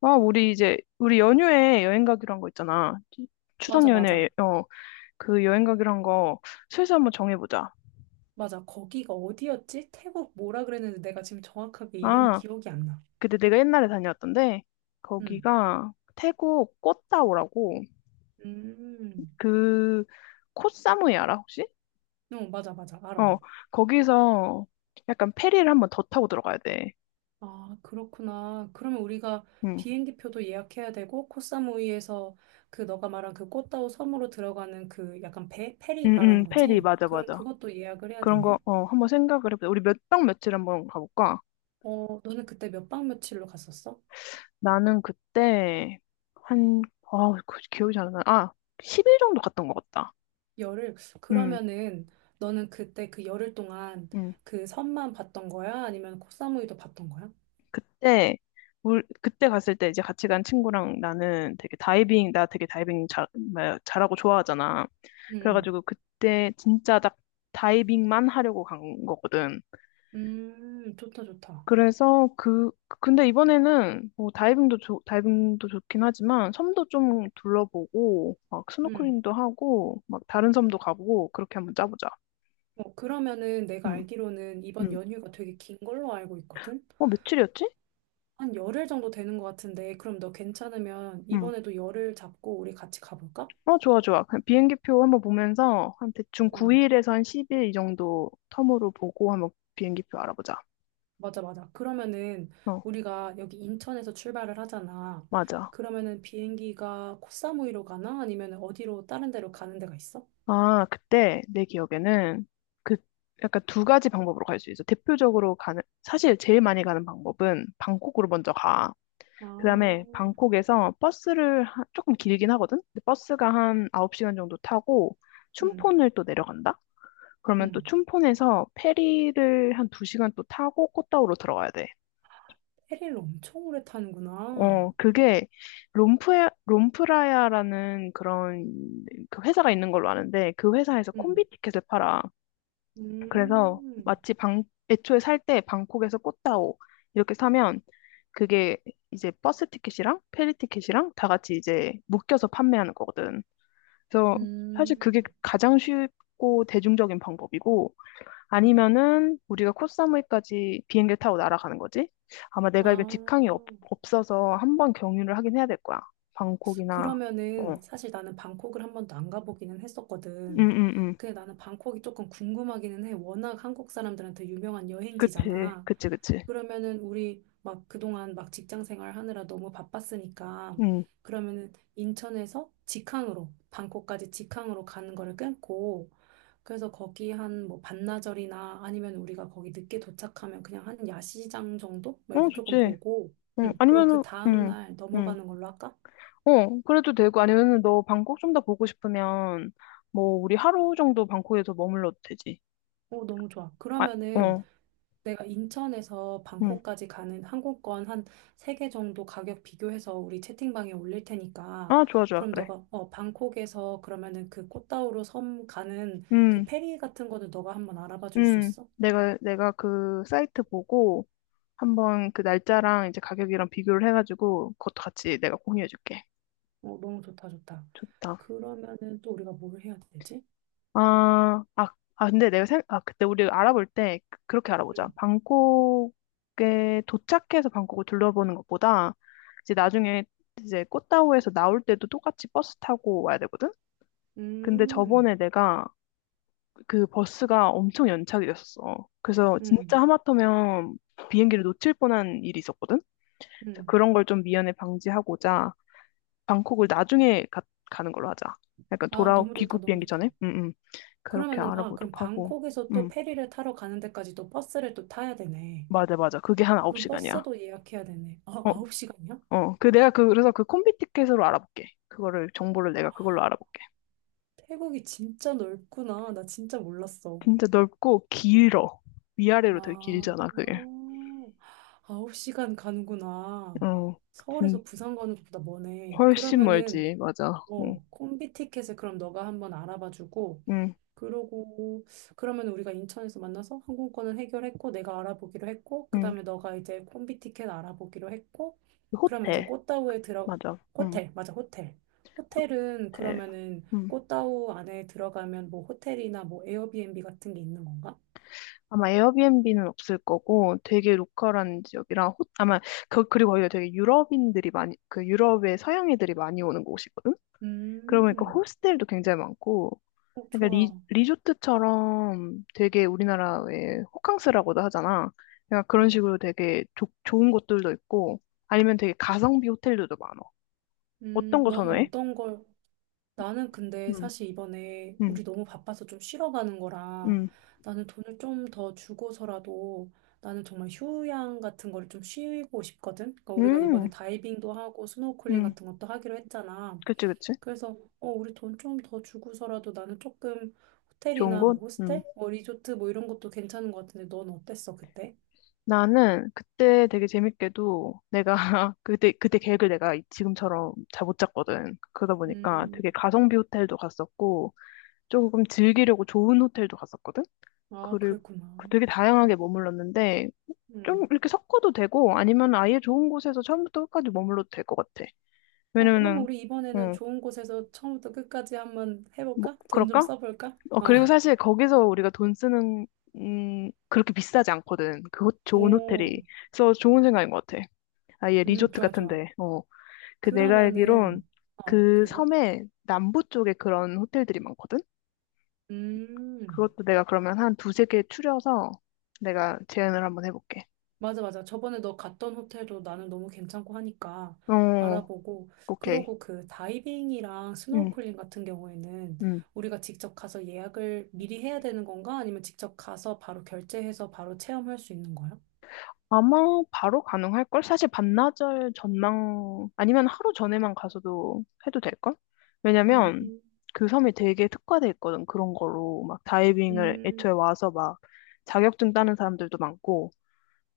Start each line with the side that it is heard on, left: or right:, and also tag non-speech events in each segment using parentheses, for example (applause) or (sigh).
left: 아, 우리 연휴에 여행 가기로 한 거 있잖아. 추석
right: 맞아, 맞아.
left: 연휴에, 그 여행 가기로 한 거 슬슬 한번 정해보자.
right: 맞아. 거기가 어디였지? 태국 뭐라 그랬는데 내가 지금 정확하게 이름이
left: 아,
right: 기억이 안 나.
left: 근데 내가 옛날에 다녀왔던데,
right: 음.
left: 거기가 태국 꽃다오라고,
right: 음.
left: 그, 코사무이 알아, 혹시?
right: 어, 맞아, 맞아. 알아.
left: 어, 거기서 약간 페리를 한번 더 타고 들어가야 돼.
right: 아, 그렇구나. 그러면 우리가
left: 응,
right: 비행기 표도 예약해야 되고, 코사무이에서 그 너가 말한 그 꽃다오 섬으로 들어가는 그 약간 배, 페리
left: 응, 응,
right: 말하는
left: 페리,
right: 거지?
left: 맞아,
right: 그럼
left: 맞아.
right: 그것도 예약을 해야
left: 그런 거,
right: 되네?
left: 한번 생각을 해보자. 우리 몇 박 며칠 한번 가볼까?
right: 어, 너는 그때 몇 박 며칠로 갔었어?
left: 나는 그때 한, 그 기억이 잘 안 나. 아, 10일 정도 갔던 것 같다.
right: 열흘.
left: 음,
right: 그러면은 너는 그때 그 열흘 동안
left: 음.
right: 그 섬만 봤던 거야? 아니면 코사무이도 봤던 거야?
left: 그때, 그때 갔을 때 이제 같이 간 친구랑 나 되게 다이빙 잘, 뭐야, 잘하고 좋아하잖아.
right: 음,
left: 그래가지고 그때 진짜 딱 다이빙만 하려고 간 거거든.
right: 좋다, 좋다.
left: 그래서 근데 이번에는 뭐 다이빙도 좋긴 하지만 섬도 좀 둘러보고 막
right: 음.
left: 스노클링도 하고 막 다른 섬도 가보고 그렇게 한번 짜보자.
right: 어, 그러면은 내가
left: 음.
right: 알기로는 이번
left: 음.
right: 연휴가 되게 긴 걸로 알고 있거든?
left: 어, 며칠이었지?
right: 한 열흘 정도 되는 것 같은데, 그럼 너 괜찮으면
left: 음.
right: 이번에도 열흘 잡고 우리 같이 가볼까?
left: 어, 좋아, 좋아. 그냥 비행기표 한번 보면서 한 대충
right: 음,
left: 9일에서 한 10일 이 정도 텀으로 보고 한번 비행기표 알아보자.
right: 맞아, 맞아. 그러면은
left: 어,
right: 우리가 여기 인천에서 출발을 하잖아.
left: 맞아.
right: 그러면은 비행기가 코사무이로 가나? 아니면 어디로 다른 데로 가는 데가 있어?
left: 아, 그때 내 기억에는 그 약간 두 가지 방법으로 갈 수 있어. 사실 제일 많이 가는 방법은 방콕으로 먼저 가. 그다음에
right: 아,
left: 방콕에서 버스를 조금 길긴 하거든? 근데 버스가 한 9시간 정도 타고
right: 음,
left: 춘폰을 또 내려간다? 그러면 또
right: 음.
left: 춘폰에서 페리를 한 2시간 또 타고 꽃다우로 들어가야 돼.
right: 페리를 엄청 오래 타는구나.
left: 어, 그게 롬프라야라는 그런 그 회사가 있는 걸로 아는데 그 회사에서
right: 음,
left: 콤비 티켓을 팔아. 그래서
right: 음.
left: 애초에 살 때 방콕에서 꽃다오 이렇게 사면 그게 이제 버스 티켓이랑 페리 티켓이랑 다 같이 이제 묶여서 판매하는 거거든. 그래서 사실
right: 음,
left: 그게 가장 쉽고 대중적인 방법이고
right: 음.
left: 아니면은 우리가 코사무이까지 비행기를 타고 날아가는 거지? 아마
right: 아,
left: 내가 이거 없어서 한번 경유를 하긴 해야 될 거야. 방콕이나, 어.
right: 그러면은 사실 나는 방콕을 한 번도 안 가보기는 했었거든.
left: 응, 응, 응.
right: 근데 나는 방콕이 조금 궁금하기는 해. 워낙 한국 사람들한테 유명한
left: 그치,
right: 여행지잖아.
left: 그치, 그치.
right: 그러면은 우리 막 그동안 막 직장 생활 하느라 너무 바빴으니까
left: 응.
right: 그러면은 인천에서 직항으로 방콕까지 직항으로 가는 거를 끊고 그래서 거기 한 뭐 반나절이나 아니면 우리가 거기 늦게 도착하면 그냥 한 야시장 정도? 뭐
left: 어,
right: 이렇게 조금
left: 좋지.
right: 보고,
left: 응.
right: 응. 그리고 그
left: 아니면은, 응,
right: 다음날
left: 응.
right: 넘어가는 걸로 할까?
left: 어, 그래도 되고, 아니면은 너 방콕 좀 더 보고 싶으면, 뭐, 우리 하루 정도 방콕에서 머물러도 되지.
right: 오, 너무 좋아.
left: 아,
right: 그러면은
left: 어,
right: 내가 인천에서
left: 응.
right: 방콕까지 가는 항공권 한 세 개 정도 가격 비교해서 우리 채팅방에 올릴 테니까,
left: 아, 좋아, 좋아,
right: 그럼
left: 그래.
right: 너가, 방콕에서 그러면은 그 꽃다우로 섬 가는 그
left: 응,
right: 페리 같은 거는 너가 한번 알아봐 줄 수
left: 응.
right: 있어?
left: 내가 그 사이트 보고, 한번 그 날짜랑 이제 가격이랑 비교를 해가지고 그것도 같이 내가 공유해줄게.
right: 어, 너무 좋다, 좋다.
left: 좋다.
right: 그러면은 또 우리가 뭘 해야 되지?
left: 아, 아, 근데 내가 생, 아 그때 우리 알아볼 때 그렇게 알아보자.
right: 응.
left: 방콕에 도착해서 방콕을 둘러보는 것보다 이제 나중에 이제 꽃다오에서 나올 때도 똑같이 버스 타고 와야 되거든. 근데
right: 음,
left: 저번에 내가 그 버스가 엄청 연착이 됐었어. 그래서 진짜
right: 음,
left: 하마터면 비행기를 놓칠 뻔한 일이 있었거든. 그래서
right: 음.
left: 그런 걸 좀 미연에 방지하고자 방콕을 나중에 가는 걸로 하자. 약간
right: 아,
left: 돌아
right: 너무 좋다,
left: 귀국
right: 너무
left: 비행기
right: 좋다.
left: 전에. 응, 응. 그렇게
right: 그러면은, 아, 그럼
left: 알아보도록 하고.
right: 방콕에서 또
left: 응.
right: 페리를 타러 가는 데까지 또 버스를 또 타야 되네.
left: 맞아, 맞아. 그게 한
right: 그럼
left: 9시간이야.
right: 버스도 예약해야 되네. 아,
left: 어,
right: 9시간이야?
left: 어. 내가 그래서 그 콤비 티켓으로 알아볼게. 그거를 정보를 내가 그걸로 알아볼게.
right: 태국이 진짜 넓구나. 나 진짜 몰랐어.
left: 진짜 넓고 길어. 위아래로 되게
right: 아,
left: 길잖아, 그게.
right: 9시간 가는구나.
left: 어. 진
right: 서울에서 부산 가는 것보다 머네.
left: 훨씬
right: 그러면은,
left: 멀지. 맞아. 응.
right: 어, 콤비 티켓을 그럼 너가 한번 알아봐주고,
left: 응.
right: 그러고 그러면 우리가 인천에서 만나서 항공권은 해결했고 내가 알아보기로 했고
left: 응.
right: 그다음에 너가 이제 콤비 티켓 알아보기로 했고 그러면 이제
left: 호텔.
right: 꽃다우에 들어,
left: 맞아. 응.
right: 호텔, 맞아, 호텔은
left: 호텔.
right: 그러면은
left: 응.
right: 꽃다우 안에 들어가면 뭐 호텔이나 뭐 에어비앤비 같은 게 있는 건가?
left: 아마 에어비앤비는 없을 거고 되게 로컬한 지역이랑 아마 그리고 거기가 되게 유럽인들이 많이 그 유럽의 서양인들이 많이 오는 곳이거든. 그러고 보니까
right: 음,
left: 호스텔도 굉장히 많고
right: 어,
left: 그러니까
right: 좋아.
left: 리조트처럼 되게 우리나라의 호캉스라고도 하잖아. 그러니까 그런
right: 음,
left: 식으로 되게 좋은 곳들도 있고 아니면 되게 가성비 호텔들도 많아. 어떤 거
right: 넌
left: 선호해?
right: 어떤 걸. 나는 근데
left: 음.
right: 사실 이번에
left: 음,
right: 우리 너무 바빠서 좀 쉬러 가는 거라
left: 음,
right: 나는 돈을 좀 더 주고서라도 나는 정말 휴양 같은 거를 좀 쉬고 싶거든. 그러니까 우리가
left: 음,
right: 이번에 다이빙도 하고 스노우클링
left: 음.
right: 같은 것도 하기로 했잖아.
left: 그치, 그치.
right: 그래서 우리 돈 좀 더 주고서라도 나는 조금
left: 좋은
right: 호텔이나 뭐
left: 곳? 음.
right: 호스텔, 뭐 리조트 뭐 이런 것도 괜찮은 것 같은데 넌 어땠어 그때?
left: 나는 그때 되게 재밌게도 내가 (laughs) 그때 계획을 내가 지금처럼 잘 못 짰거든. 그러다 보니까
right: 음,
left: 되게 가성비 호텔도 갔었고 조금 즐기려고 좋은 호텔도 갔었거든.
right: 아
left: 그리고
right: 그랬구나.
left: 그 되게 다양하게 머물렀는데 좀
right: 음.
left: 이렇게 섞어도 되고 아니면 아예 좋은 곳에서 처음부터 끝까지 머물러도 될 것 같아.
right: 어, 그러면
left: 왜냐면은
right: 우리 이번에는
left: 어,
right: 좋은 곳에서 처음부터 끝까지 한번
left: 뭐
right: 해볼까? 돈 좀
left: 그럴까?
right: 써볼까?
left: 어
right: 어.
left: 그리고 사실 거기서 우리가 돈 쓰는 그렇게 비싸지 않거든. 그 좋은
right: 오,
left: 호텔이. 그래서 좋은 생각인 것 같아. 아예 리조트
right: 좋아, 좋아.
left: 같은데. 어. 그 내가
right: 그러면은,
left: 알기론 그
right: 그리고?
left: 섬에 남부 쪽에 그런 호텔들이 많거든?
right: 음,
left: 그것도 내가 그러면 한 두세 개 추려서 내가 제안을 한번 해볼게.
right: 맞아, 맞아. 저번에 너 갔던 호텔도 나는 너무 괜찮고 하니까
left: 어,
right: 알아보고,
left: 오케이.
right: 그러고 그 다이빙이랑
left: 응,
right: 스노우클링 같은 경우에는
left: 응.
right: 우리가 직접 가서 예약을 미리 해야 되는 건가? 아니면 직접 가서 바로 결제해서 바로 체험할 수 있는 거야?
left: 아마 바로 가능할걸? 사실 반나절 아니면 하루 전에만 가서도 해도 될걸?
right: 음,
left: 왜냐면 그 섬이 되게 특화돼 있거든, 그런 거로. 막 다이빙을
right: 음,
left: 애초에 와서 막 자격증 따는 사람들도 많고,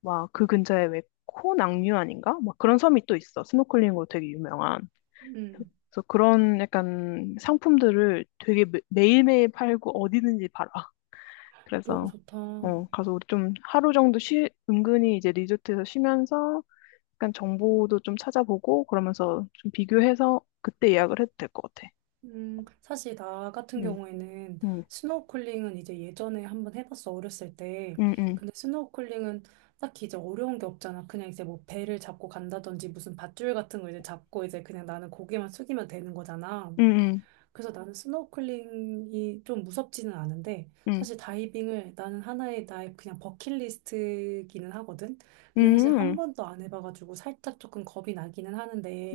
left: 막 그 근처에 왜 코낭류 아닌가? 막 그런 섬이 또 있어. 스노클링으로 되게 유명한.
right: 음,
left: 그래서 그런 약간 상품들을 되게 매일매일 팔고 어디든지 팔아. (laughs)
right: 너무
left: 그래서
right: 좋다.
left: 가서 우리 좀 하루 정도 은근히 이제 리조트에서 쉬면서 약간 정보도 좀 찾아보고 그러면서 좀 비교해서 그때 예약을 해도 될 것 같아.
right: 사실 나 같은
left: 응,
right: 경우에는
left: 응,
right: 스노우클링은 이제 예전에 한번 해봤어, 어렸을 때.
left: 응, 응,
right: 근데 스노우클링은 딱히 이제 어려운 게 없잖아. 그냥 이제 뭐 배를 잡고 간다든지 무슨 밧줄 같은 거 이제 잡고 이제 그냥 나는 고개만 숙이면 되는 거잖아.
left: 응,
right: 그래서 나는 스노클링이 좀 무섭지는 않은데
left: 응,
right: 사실 다이빙을 나는 하나의 나의 그냥 버킷리스트기는 하거든.
left: 응,
right: 근데 사실
left: 응,
right: 한 번도 안 해봐가지고 살짝 조금 겁이 나기는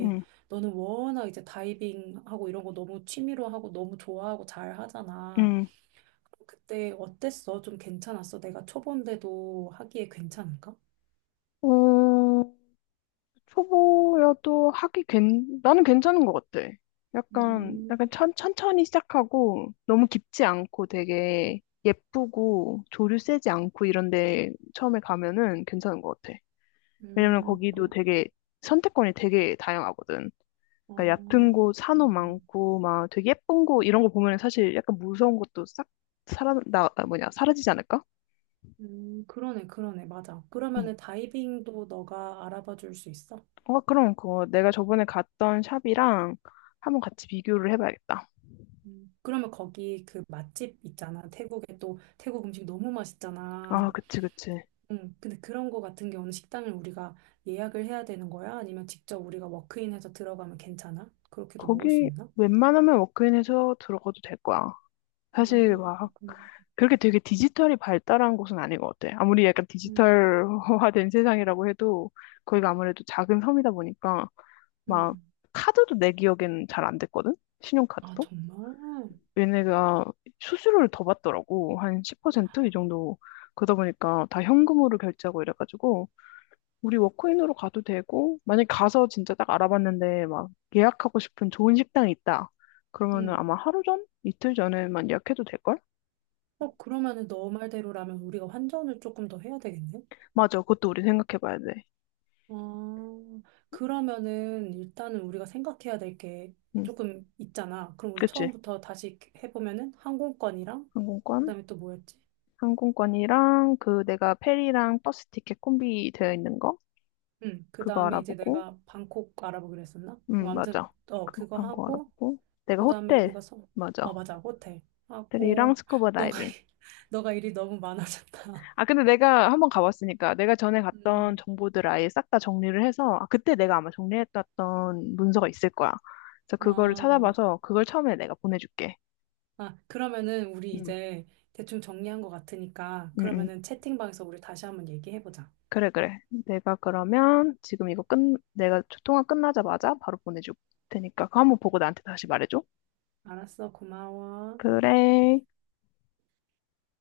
left: 응, 응.
right: 너는 워낙 이제 다이빙하고 이런 거 너무 취미로 하고 너무 좋아하고 잘 하잖아.
left: 응.
right: 그때 어땠어? 좀 괜찮았어? 내가 초보인데도 하기에 괜찮은가?
left: 어, 초보여도 나는 괜찮은 것 같아. 약간,
right: 음,
left: 약간 천천히 시작하고 너무 깊지 않고 되게 예쁘고 조류 세지 않고 이런데 처음에 가면은 괜찮은 것 같아. 왜냐면
right: 음,
left: 거기도
right: 그-
left: 되게 선택권이 되게 다양하거든. 그러니까 얕은
right: 어,
left: 곳, 산호
right: 그렇구나.
left: 많고 막 되게 예쁜 곳 이런 거 보면 사실 약간 무서운 것도 싹 사라, 나, 아, 뭐냐, 사라지지 않을까?
right: 그러네, 그러네, 맞아.
left: 응.
right: 그러면은 다이빙도 너가 알아봐 줄 수 있어?
left: 어, 그럼 그거 내가 저번에 갔던 샵이랑 한번 같이 비교를 해봐야겠다.
right: 그러면 거기 그 맛집 있잖아. 태국에 또 태국 음식 너무 맛있잖아.
left: 아, 그치, 그치.
right: 근데 그런 거 같은 경우는 식당을 우리가 예약을 해야 되는 거야? 아니면 직접 우리가 워크인해서 들어가면 괜찮아? 그렇게도 먹을 수
left: 거기
right: 있나?
left: 웬만하면 워크인에서 들어가도 될 거야. 사실 막
right: 그렇구나.
left: 그렇게 되게 디지털이 발달한 곳은 아닌 것 같아. 아무리 약간
right: 음,
left: 디지털화된 (laughs) 세상이라고 해도 거기가 아무래도 작은 섬이다 보니까 막
right: 음.
left: 카드도 내 기억엔 잘 안 됐거든?
right: 아,
left: 신용카드도?
right: 정말?
left: 얘네가 수수료를 더 받더라고. 한 10%이 정도. 그러다 보니까 다 현금으로 결제하고 이래가지고 우리 워크인으로 가도 되고, 만약에 가서 진짜 딱 알아봤는데 막 예약하고 싶은 좋은 식당이 있다. 그러면은
right: 음.
left: 아마 하루 전? 이틀 전에만 예약해도 될걸?
right: 어, 그러면은 너 말대로라면 우리가 환전을 조금 더 해야 되겠네?
left: 맞아. 그것도 우리 생각해봐야 돼.
right: 아, 그러면은 일단은 우리가 생각해야 될 게
left: 응.
right: 조금 있잖아. 그럼 우리
left: 그치?
right: 처음부터 다시 해보면은 항공권이랑
left: 항공권?
right: 그다음에 또 뭐였지?
left: 항공권이랑 그 내가 페리랑 버스 티켓 콤비 되어 있는 거?
right: 응,
left: 그거
right: 그다음에 이제
left: 알아보고.
right: 내가 방콕 알아보기로 했었나? 뭐
left: 응,
right: 아무튼
left: 맞아. 그거
right: 그거
left: 판거
right: 하고
left: 알아보고. 내가
right: 그다음에
left: 호텔.
right: 우리가 서, 어,
left: 맞아.
right: 맞아, 호텔
left: 호텔이랑
right: 하고 (gasps) (laughs)
left: 스쿠버
right: 너가
left: 다이빙.
right: 일- 너가 일이 너무 많아졌다. (laughs)
left: 아, 근데 내가 한번 가봤으니까 내가 전에 갔던
right: 음,
left: 정보들 아예 싹 다 정리를 해서 아, 그때 내가 아마 정리했던 문서가 있을 거야. 그래서 그거를
right: 아, 막,
left: 찾아봐서 그걸 처음에 내가 보내줄게.
right: 아, 그러면은 우리
left: 응,
right: 이제 대충 정리한 것 같으니까
left: 응, 응.
right: 그러면은 채팅방에서 우리 다시 한번 얘기해보자.
left: 그래, 그래. 내가 그러면 지금 이거 끝, 내가 통화 끝나자마자 바로 보내줄 테니까 그거 한번 보고 나한테 다시 말해줘.
right: 알았어, 고마워.
left: 그래.